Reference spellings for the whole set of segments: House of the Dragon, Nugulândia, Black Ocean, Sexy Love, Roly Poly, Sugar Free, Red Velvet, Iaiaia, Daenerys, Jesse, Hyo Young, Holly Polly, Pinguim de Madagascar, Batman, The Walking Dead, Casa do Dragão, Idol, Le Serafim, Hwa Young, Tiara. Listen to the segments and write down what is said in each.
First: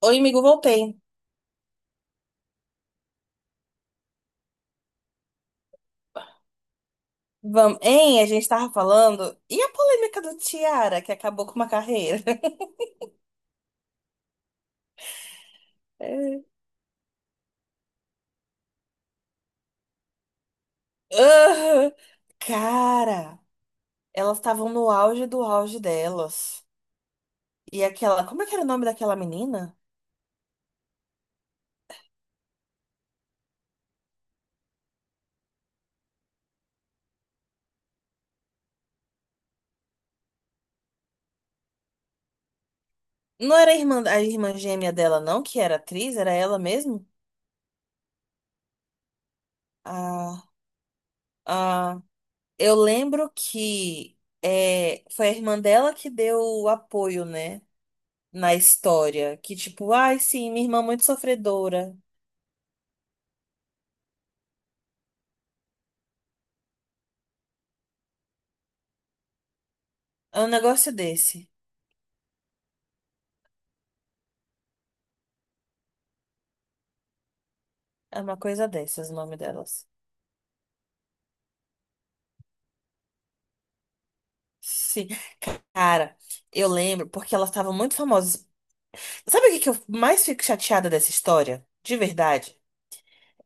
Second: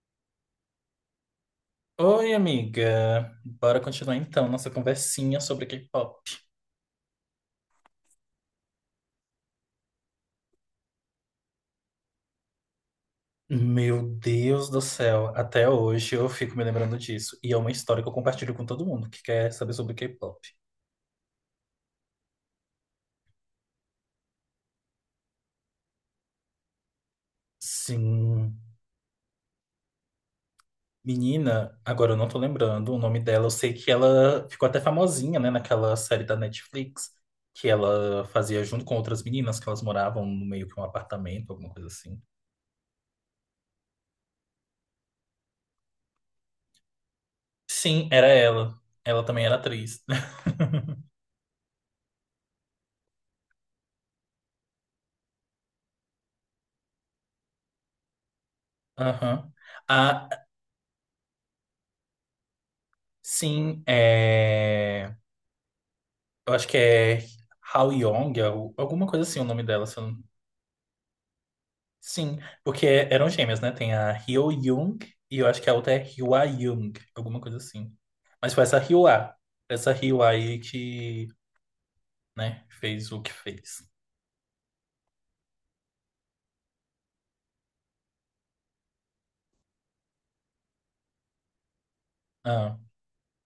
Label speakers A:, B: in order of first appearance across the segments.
A: Oi, amigo, voltei.
B: Oi, amiga. Bora continuar então nossa conversinha sobre K-pop.
A: Vamos, hein? A gente tava falando. E a polêmica do Tiara, que acabou com uma carreira?
B: Meu Deus do céu, até hoje eu
A: É.
B: fico me lembrando disso. E é uma história que eu compartilho com todo mundo que quer saber sobre K-pop.
A: Ah, cara, elas estavam no auge do auge delas. E aquela. Como é que
B: Sim.
A: era o nome daquela menina?
B: Menina, agora eu não tô lembrando o nome dela. Eu sei que ela ficou até famosinha, né, naquela série da Netflix que ela fazia junto com outras meninas que elas moravam no meio que um apartamento, alguma coisa assim.
A: Não era a irmã gêmea dela, não, que era atriz, era ela mesmo?
B: Sim, era ela. Ela também era atriz.
A: Ah, ah, eu lembro foi a irmã dela que deu o apoio, né? Na história.
B: Aham.
A: Que tipo, ai,
B: A.
A: sim, minha irmã é muito sofredora.
B: Sim, é... eu acho que é Hao Yong, alguma coisa assim o nome dela. Se eu não-
A: É um negócio desse.
B: Sim, porque é, eram gêmeas, né? Tem a Hyo Young e eu acho que a outra é Hwa Young, alguma coisa assim.
A: É uma
B: Mas foi
A: coisa dessas, o nome delas.
B: Essa Hwa aí que, né, fez o que fez.
A: Sim. Cara, eu lembro porque elas estavam muito famosas. Sabe o que que eu mais fico chateada dessa história? De verdade?
B: Ah,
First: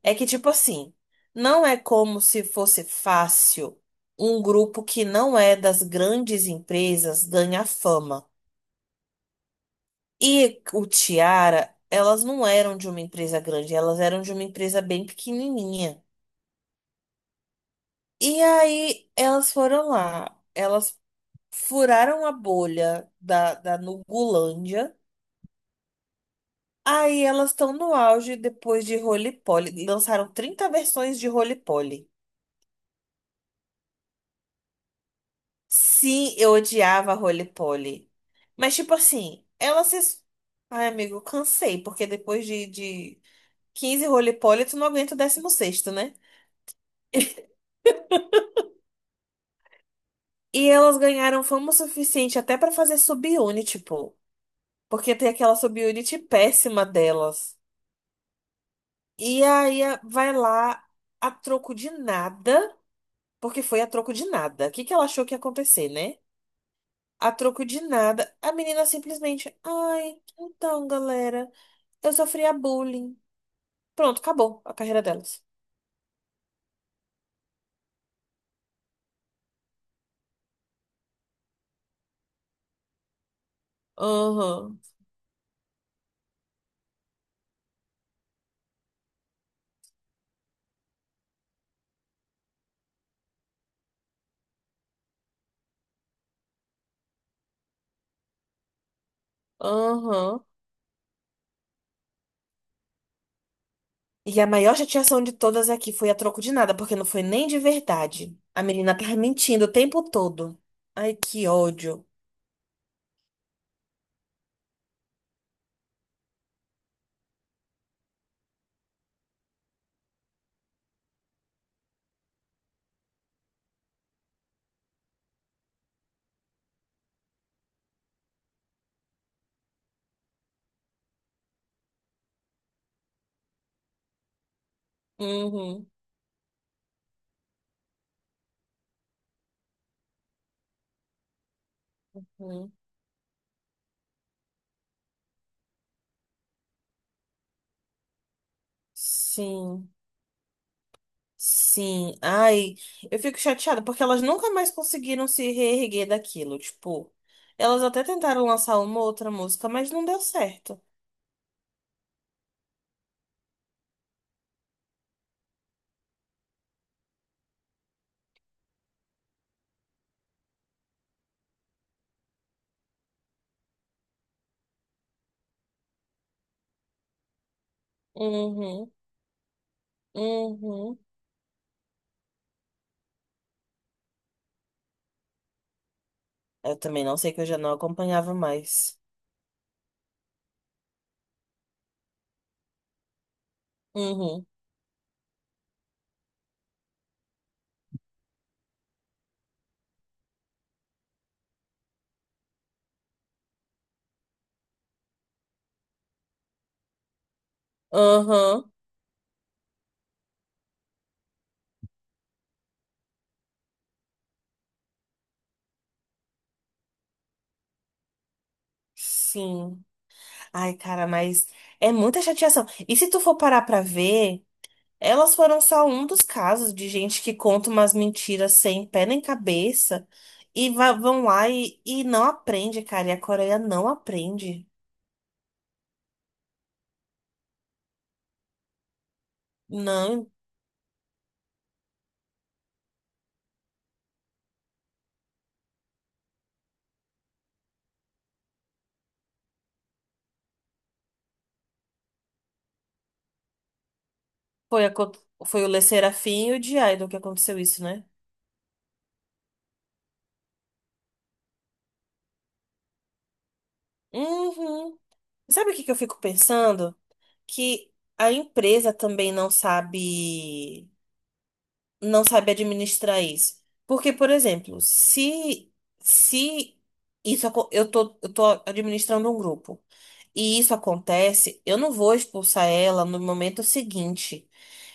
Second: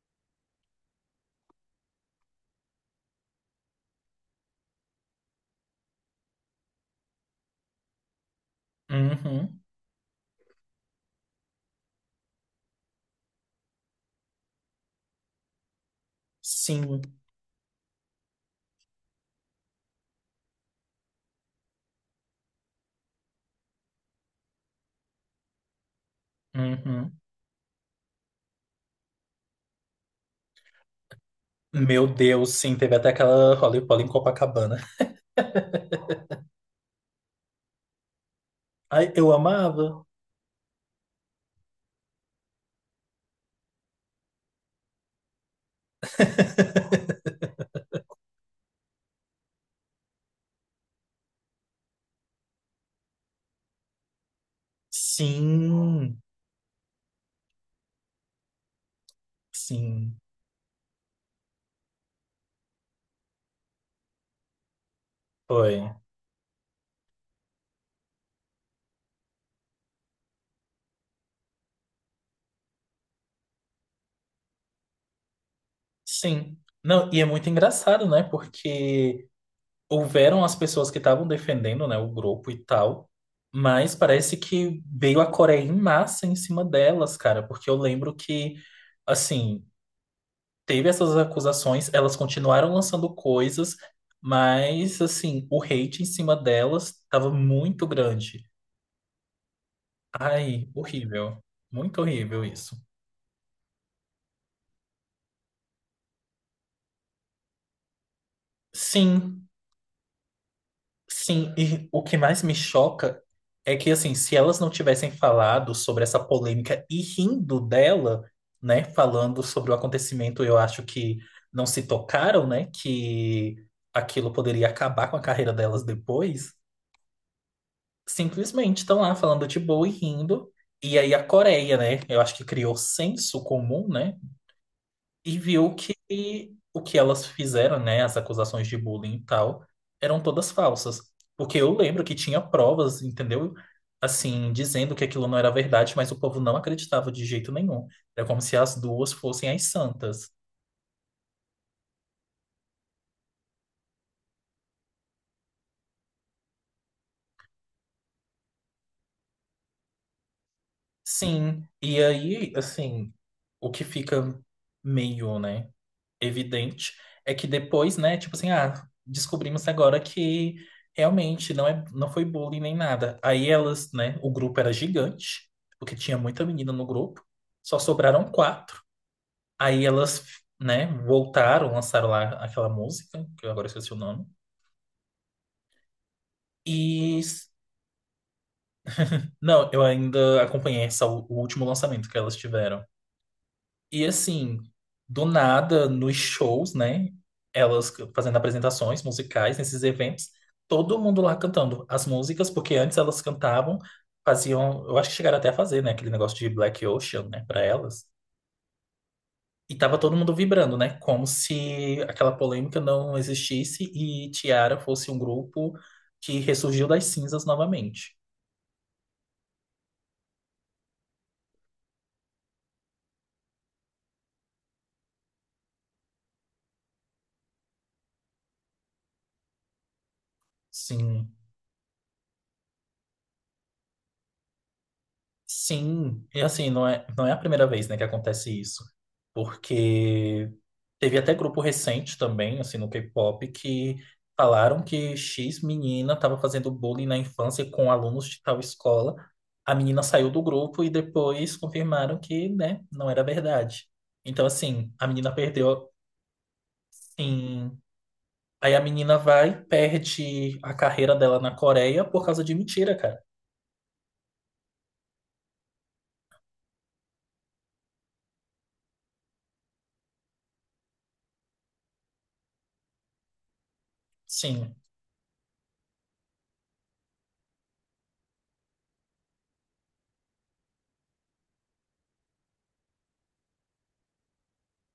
A: É que, tipo assim, não é como se fosse fácil um grupo que não é das grandes empresas ganhar fama.
B: uhum,
A: E o Tiara, elas não eram de uma empresa grande, elas eram de uma empresa bem pequenininha.
B: sim,
A: E aí elas foram lá. Elas furaram a bolha da Nugulândia.
B: uhum.
A: Aí elas estão no auge depois de Roly Poly. Lançaram 30 versões de Roly
B: Meu
A: Poly.
B: Deus, sim, teve até aquela Holly Polly em Copacabana.
A: Sim, eu odiava Roly Poly. Mas, tipo
B: Ai, eu
A: assim, elas
B: amava.
A: se. Ai, amigo, cansei, porque depois de 15 Roly Poly, tu não aguenta o 16º, né? E elas ganharam fama o suficiente até pra fazer subunit, pô. Porque tem aquela subunit
B: Sim,
A: péssima delas. E aí
B: sim,
A: vai lá a troco de nada. Porque foi a troco de nada. O que que ela achou que ia acontecer,
B: foi.
A: né? A troco de nada, a menina simplesmente, ai, então, galera, eu sofria bullying. Pronto, acabou a carreira delas.
B: Sim. Não, e é muito engraçado, né? Porque houveram as pessoas que estavam defendendo, né, o grupo e tal, mas parece
A: Aham,
B: que veio a Coreia em massa em cima delas, cara, porque eu lembro que, assim, teve essas acusações, elas continuaram lançando coisas, mas, assim, o hate em cima delas estava muito grande.
A: aham.
B: Ai, horrível. Muito horrível isso.
A: E a maior chateação de todas aqui foi a troco de nada, porque não foi nem de verdade. A menina tava
B: Sim.
A: mentindo o tempo todo. Ai, que
B: Sim, e o
A: ódio.
B: que mais me choca é que, assim, se elas não tivessem falado sobre essa polêmica e rindo dela, né, falando sobre o acontecimento, eu acho que não se tocaram, né, que aquilo poderia acabar com a carreira delas depois. Simplesmente estão lá falando de boa e rindo. E aí a Coreia, né, eu acho que criou senso comum, né, e viu
A: Uhum,
B: que o que elas fizeram, né, as acusações de bullying e tal, eram todas falsas. Porque eu lembro que tinha
A: uhum.
B: provas, entendeu? Assim, dizendo que aquilo não era verdade, mas o povo não acreditava de jeito nenhum. Era como se as duas fossem as
A: Sim.
B: santas.
A: Sim, ai, eu fico chateada porque elas nunca mais conseguiram se reerguer daquilo. Tipo, elas até tentaram lançar uma outra música, mas não deu certo.
B: Sim, e aí, assim, o que fica meio, né, evidente é que depois, né, tipo assim, ah, descobrimos agora que realmente não é, não foi bullying nem nada. Aí elas, né, o grupo era gigante, porque tinha muita menina no grupo, só sobraram quatro.
A: Uhum,
B: Aí elas, né,
A: uhum.
B: voltaram, lançaram lá aquela música, que eu agora esqueci o nome.
A: Eu também não
B: E
A: sei que eu já não acompanhava mais.
B: não, eu ainda acompanhei essa, o último lançamento que elas tiveram. E
A: Uhum,
B: assim, do nada, nos shows, né? Elas fazendo apresentações musicais nesses eventos, todo mundo lá cantando as músicas, porque antes elas cantavam, faziam, eu acho que chegaram até a fazer, né, aquele negócio de Black Ocean, né, para elas.
A: uhum,
B: E tava todo mundo vibrando, né, como se aquela polêmica não existisse e Tiara fosse um grupo que ressurgiu das cinzas novamente.
A: sim. Ai, cara, mas é muita chateação. E se tu for parar pra ver. Elas foram só um dos casos de gente que conta umas mentiras sem pé nem cabeça e vão
B: Sim.
A: lá e não aprende, cara. E a Coreia não aprende.
B: Sim, e assim, não é a primeira vez, né, que acontece isso.
A: Não,
B: Porque teve até grupo recente também, assim, no K-pop, que falaram que X menina estava fazendo bullying na infância com alunos de tal escola. A menina saiu do grupo e depois confirmaram que, né, não era verdade. Então,
A: foi, a,
B: assim, a
A: co-
B: menina
A: foi o Le
B: perdeu,
A: Serafim e o de Idol que aconteceu
B: sim.
A: isso, né?
B: Aí a menina vai, e perde a carreira dela na Coreia por causa de mentira, cara.
A: Uhum. Sabe o que que eu fico pensando? Que a empresa também não sabe administrar isso. Porque, por
B: Sim.
A: exemplo, se eu tô administrando um grupo. E isso acontece, eu não vou expulsar ela no momento seguinte.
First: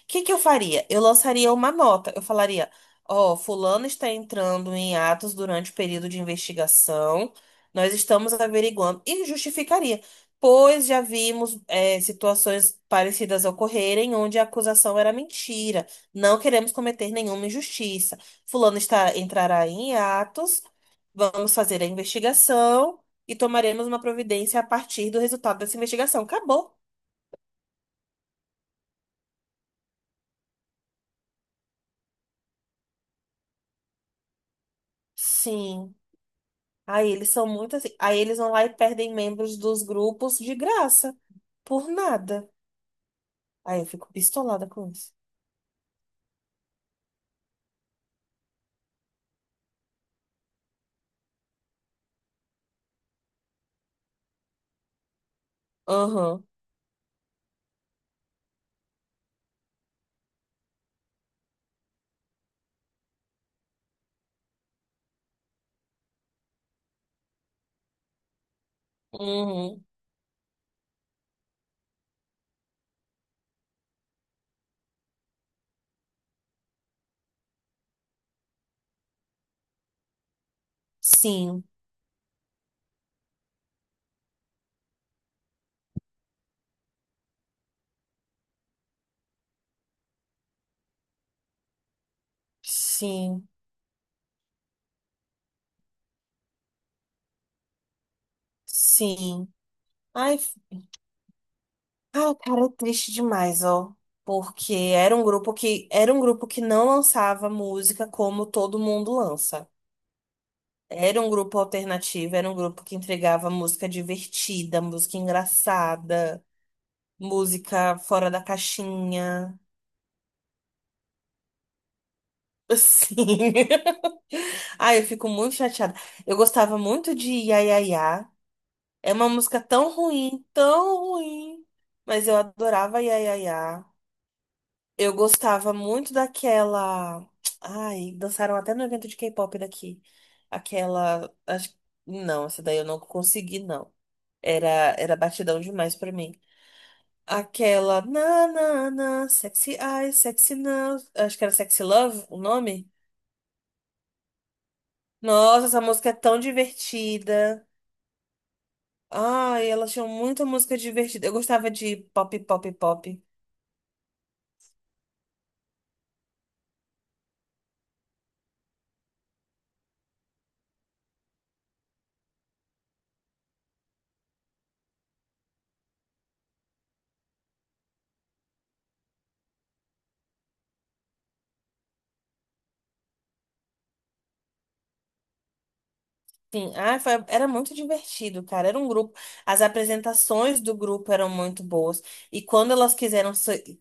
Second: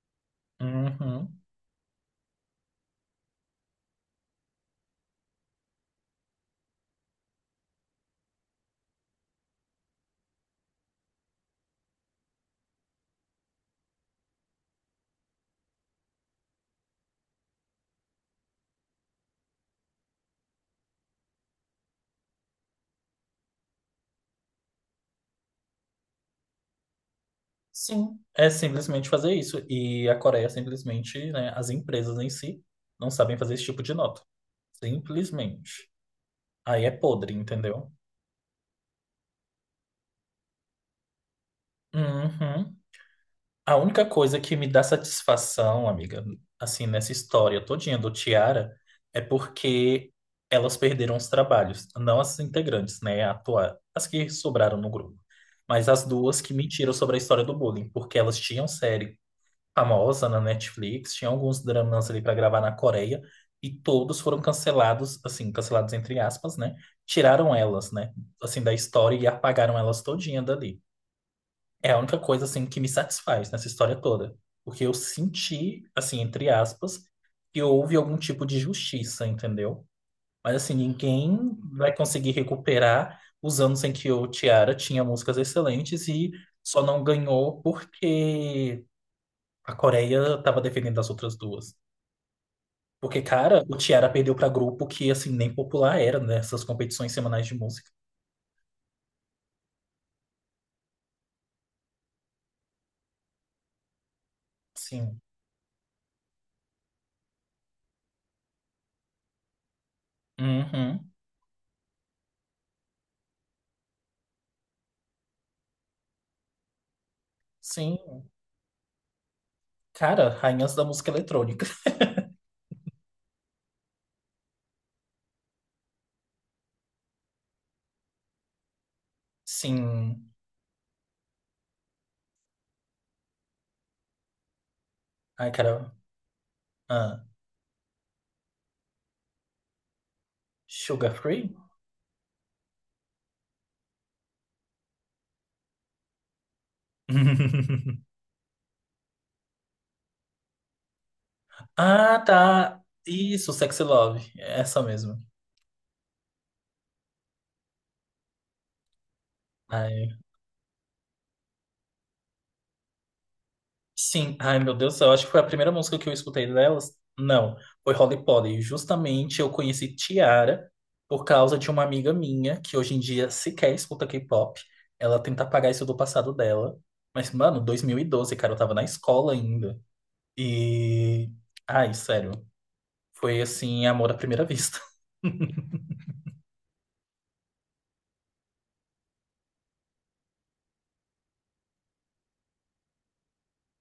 A: O que que eu faria? Eu
B: Uhum.
A: lançaria uma nota. Eu falaria: Ó, fulano está entrando em atos durante o período de investigação. Nós estamos averiguando. E justificaria, pois já vimos situações parecidas ocorrerem onde a acusação era mentira. Não queremos cometer nenhuma injustiça. Entrará em atos. Vamos fazer a investigação e tomaremos uma providência a partir do resultado dessa investigação. Acabou.
B: Sim, é simplesmente fazer isso. E a Coreia simplesmente, né, as empresas em si não sabem fazer esse tipo de nota. Simplesmente.
A: Sim.
B: Aí é
A: Aí eles
B: podre,
A: são muito assim.
B: entendeu?
A: Aí eles vão lá e perdem membros dos grupos de graça. Por nada.
B: Uhum. A
A: Aí eu
B: única
A: fico
B: coisa que
A: pistolada
B: me dá
A: com isso.
B: satisfação, amiga, assim, nessa história todinha do Tiara, é porque elas perderam os trabalhos. Não as integrantes, né, atuar, as que sobraram no grupo. Mas as duas
A: Aham.
B: que mentiram sobre a história do bullying, porque elas tinham série famosa na Netflix, tinha alguns dramas ali para gravar na Coreia e todos foram cancelados, assim, cancelados entre aspas, né? Tiraram elas, né, assim da história e apagaram
A: Uhum.
B: elas todinha dali. É a única coisa assim que me satisfaz nessa história toda, porque eu senti, assim, entre aspas, que houve algum tipo de justiça, entendeu? Mas assim, ninguém
A: Sim.
B: vai conseguir recuperar os anos em que o Tiara tinha músicas excelentes e só não ganhou porque a Coreia tava defendendo as outras duas. Porque,
A: Sim.
B: cara, o Tiara perdeu pra grupo que, assim, nem popular era, nessas competições semanais de música.
A: Sim. Ai, f- ai, cara, é triste demais, ó. Porque era
B: Sim.
A: um grupo que era um grupo que não lançava música como todo mundo lança.
B: Uhum.
A: Era um grupo alternativo, era um grupo que entregava música divertida, música engraçada,
B: Sim.
A: música fora da caixinha.
B: Cara, rainhas da música eletrônica.
A: Sim. Ai, eu fico muito chateada. Eu gostava muito de Iaiaia. É uma música tão
B: Sim.
A: ruim, tão ruim. Mas eu adorava Iaiaia. Eu
B: Ai,
A: gostava
B: cara.
A: muito
B: Ah,
A: daquela. Ai, dançaram até no evento de K-pop daqui.
B: Sugar
A: Aquela.
B: Free?
A: Não, essa daí eu não consegui, não. Era, era batidão demais pra mim. Aquela. Sexy eyes, sexy now. Acho que era Sexy
B: Ah,
A: Love o
B: tá.
A: nome.
B: Isso, Sexy Love. Essa mesmo.
A: Nossa, essa música é tão divertida. Ai, elas tinham
B: Ai,
A: muita música divertida. Eu gostava de pop, pop, pop.
B: sim, ai meu Deus do céu, acho que foi a primeira música que eu escutei delas. Não, foi Holly Polly. Justamente eu conheci Tiara por causa de uma amiga minha que hoje em dia sequer escuta K-pop. Ela tenta apagar isso do passado dela. Mas, mano, 2012, cara, eu tava na escola ainda. E. Ai, sério. Foi assim, amor à primeira vista.
A: Sim, era muito divertido, cara. Era um grupo. As apresentações do grupo eram muito boas. E quando elas quiseram.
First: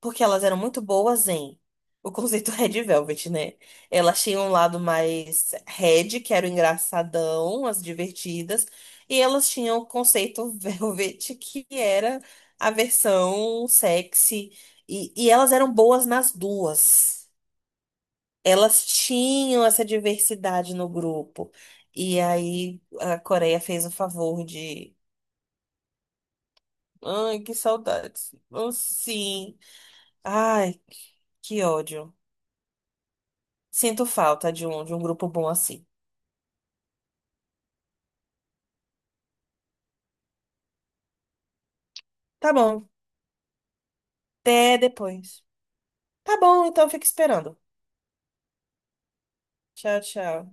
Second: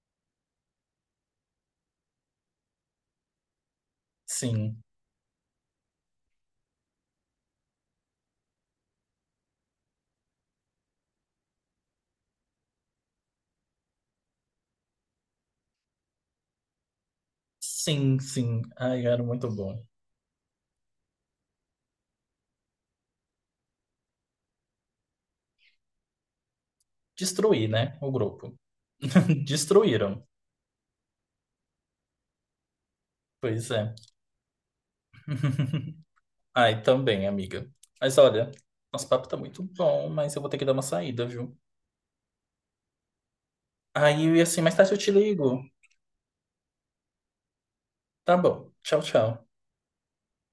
A: Porque elas eram muito boas em. O conceito Red Velvet, né? Elas tinham um lado
B: Sim,
A: mais Red, que era o engraçadão, as divertidas. E elas tinham o conceito Velvet, que era a versão sexy. E elas eram boas nas duas.
B: sim, sim.
A: Elas
B: Ai, era muito
A: tinham
B: bom.
A: essa diversidade no grupo. E aí a Coreia fez o favor de. Ai, que
B: Destruir, né? O
A: saudades.
B: grupo.
A: Oh, sim.
B: Destruíram.
A: Ai, que ódio.
B: Pois é.
A: Sinto falta de um grupo bom assim.
B: Ai, também, amiga. Mas olha, nosso papo tá muito bom, mas eu vou ter que dar uma saída, viu?
A: Tá bom.
B: Aí, assim, mais
A: Até
B: tarde eu te
A: depois.
B: ligo.
A: Tá bom, então fica esperando.
B: Tá bom. Tchau, tchau.
A: Tchau, tchau.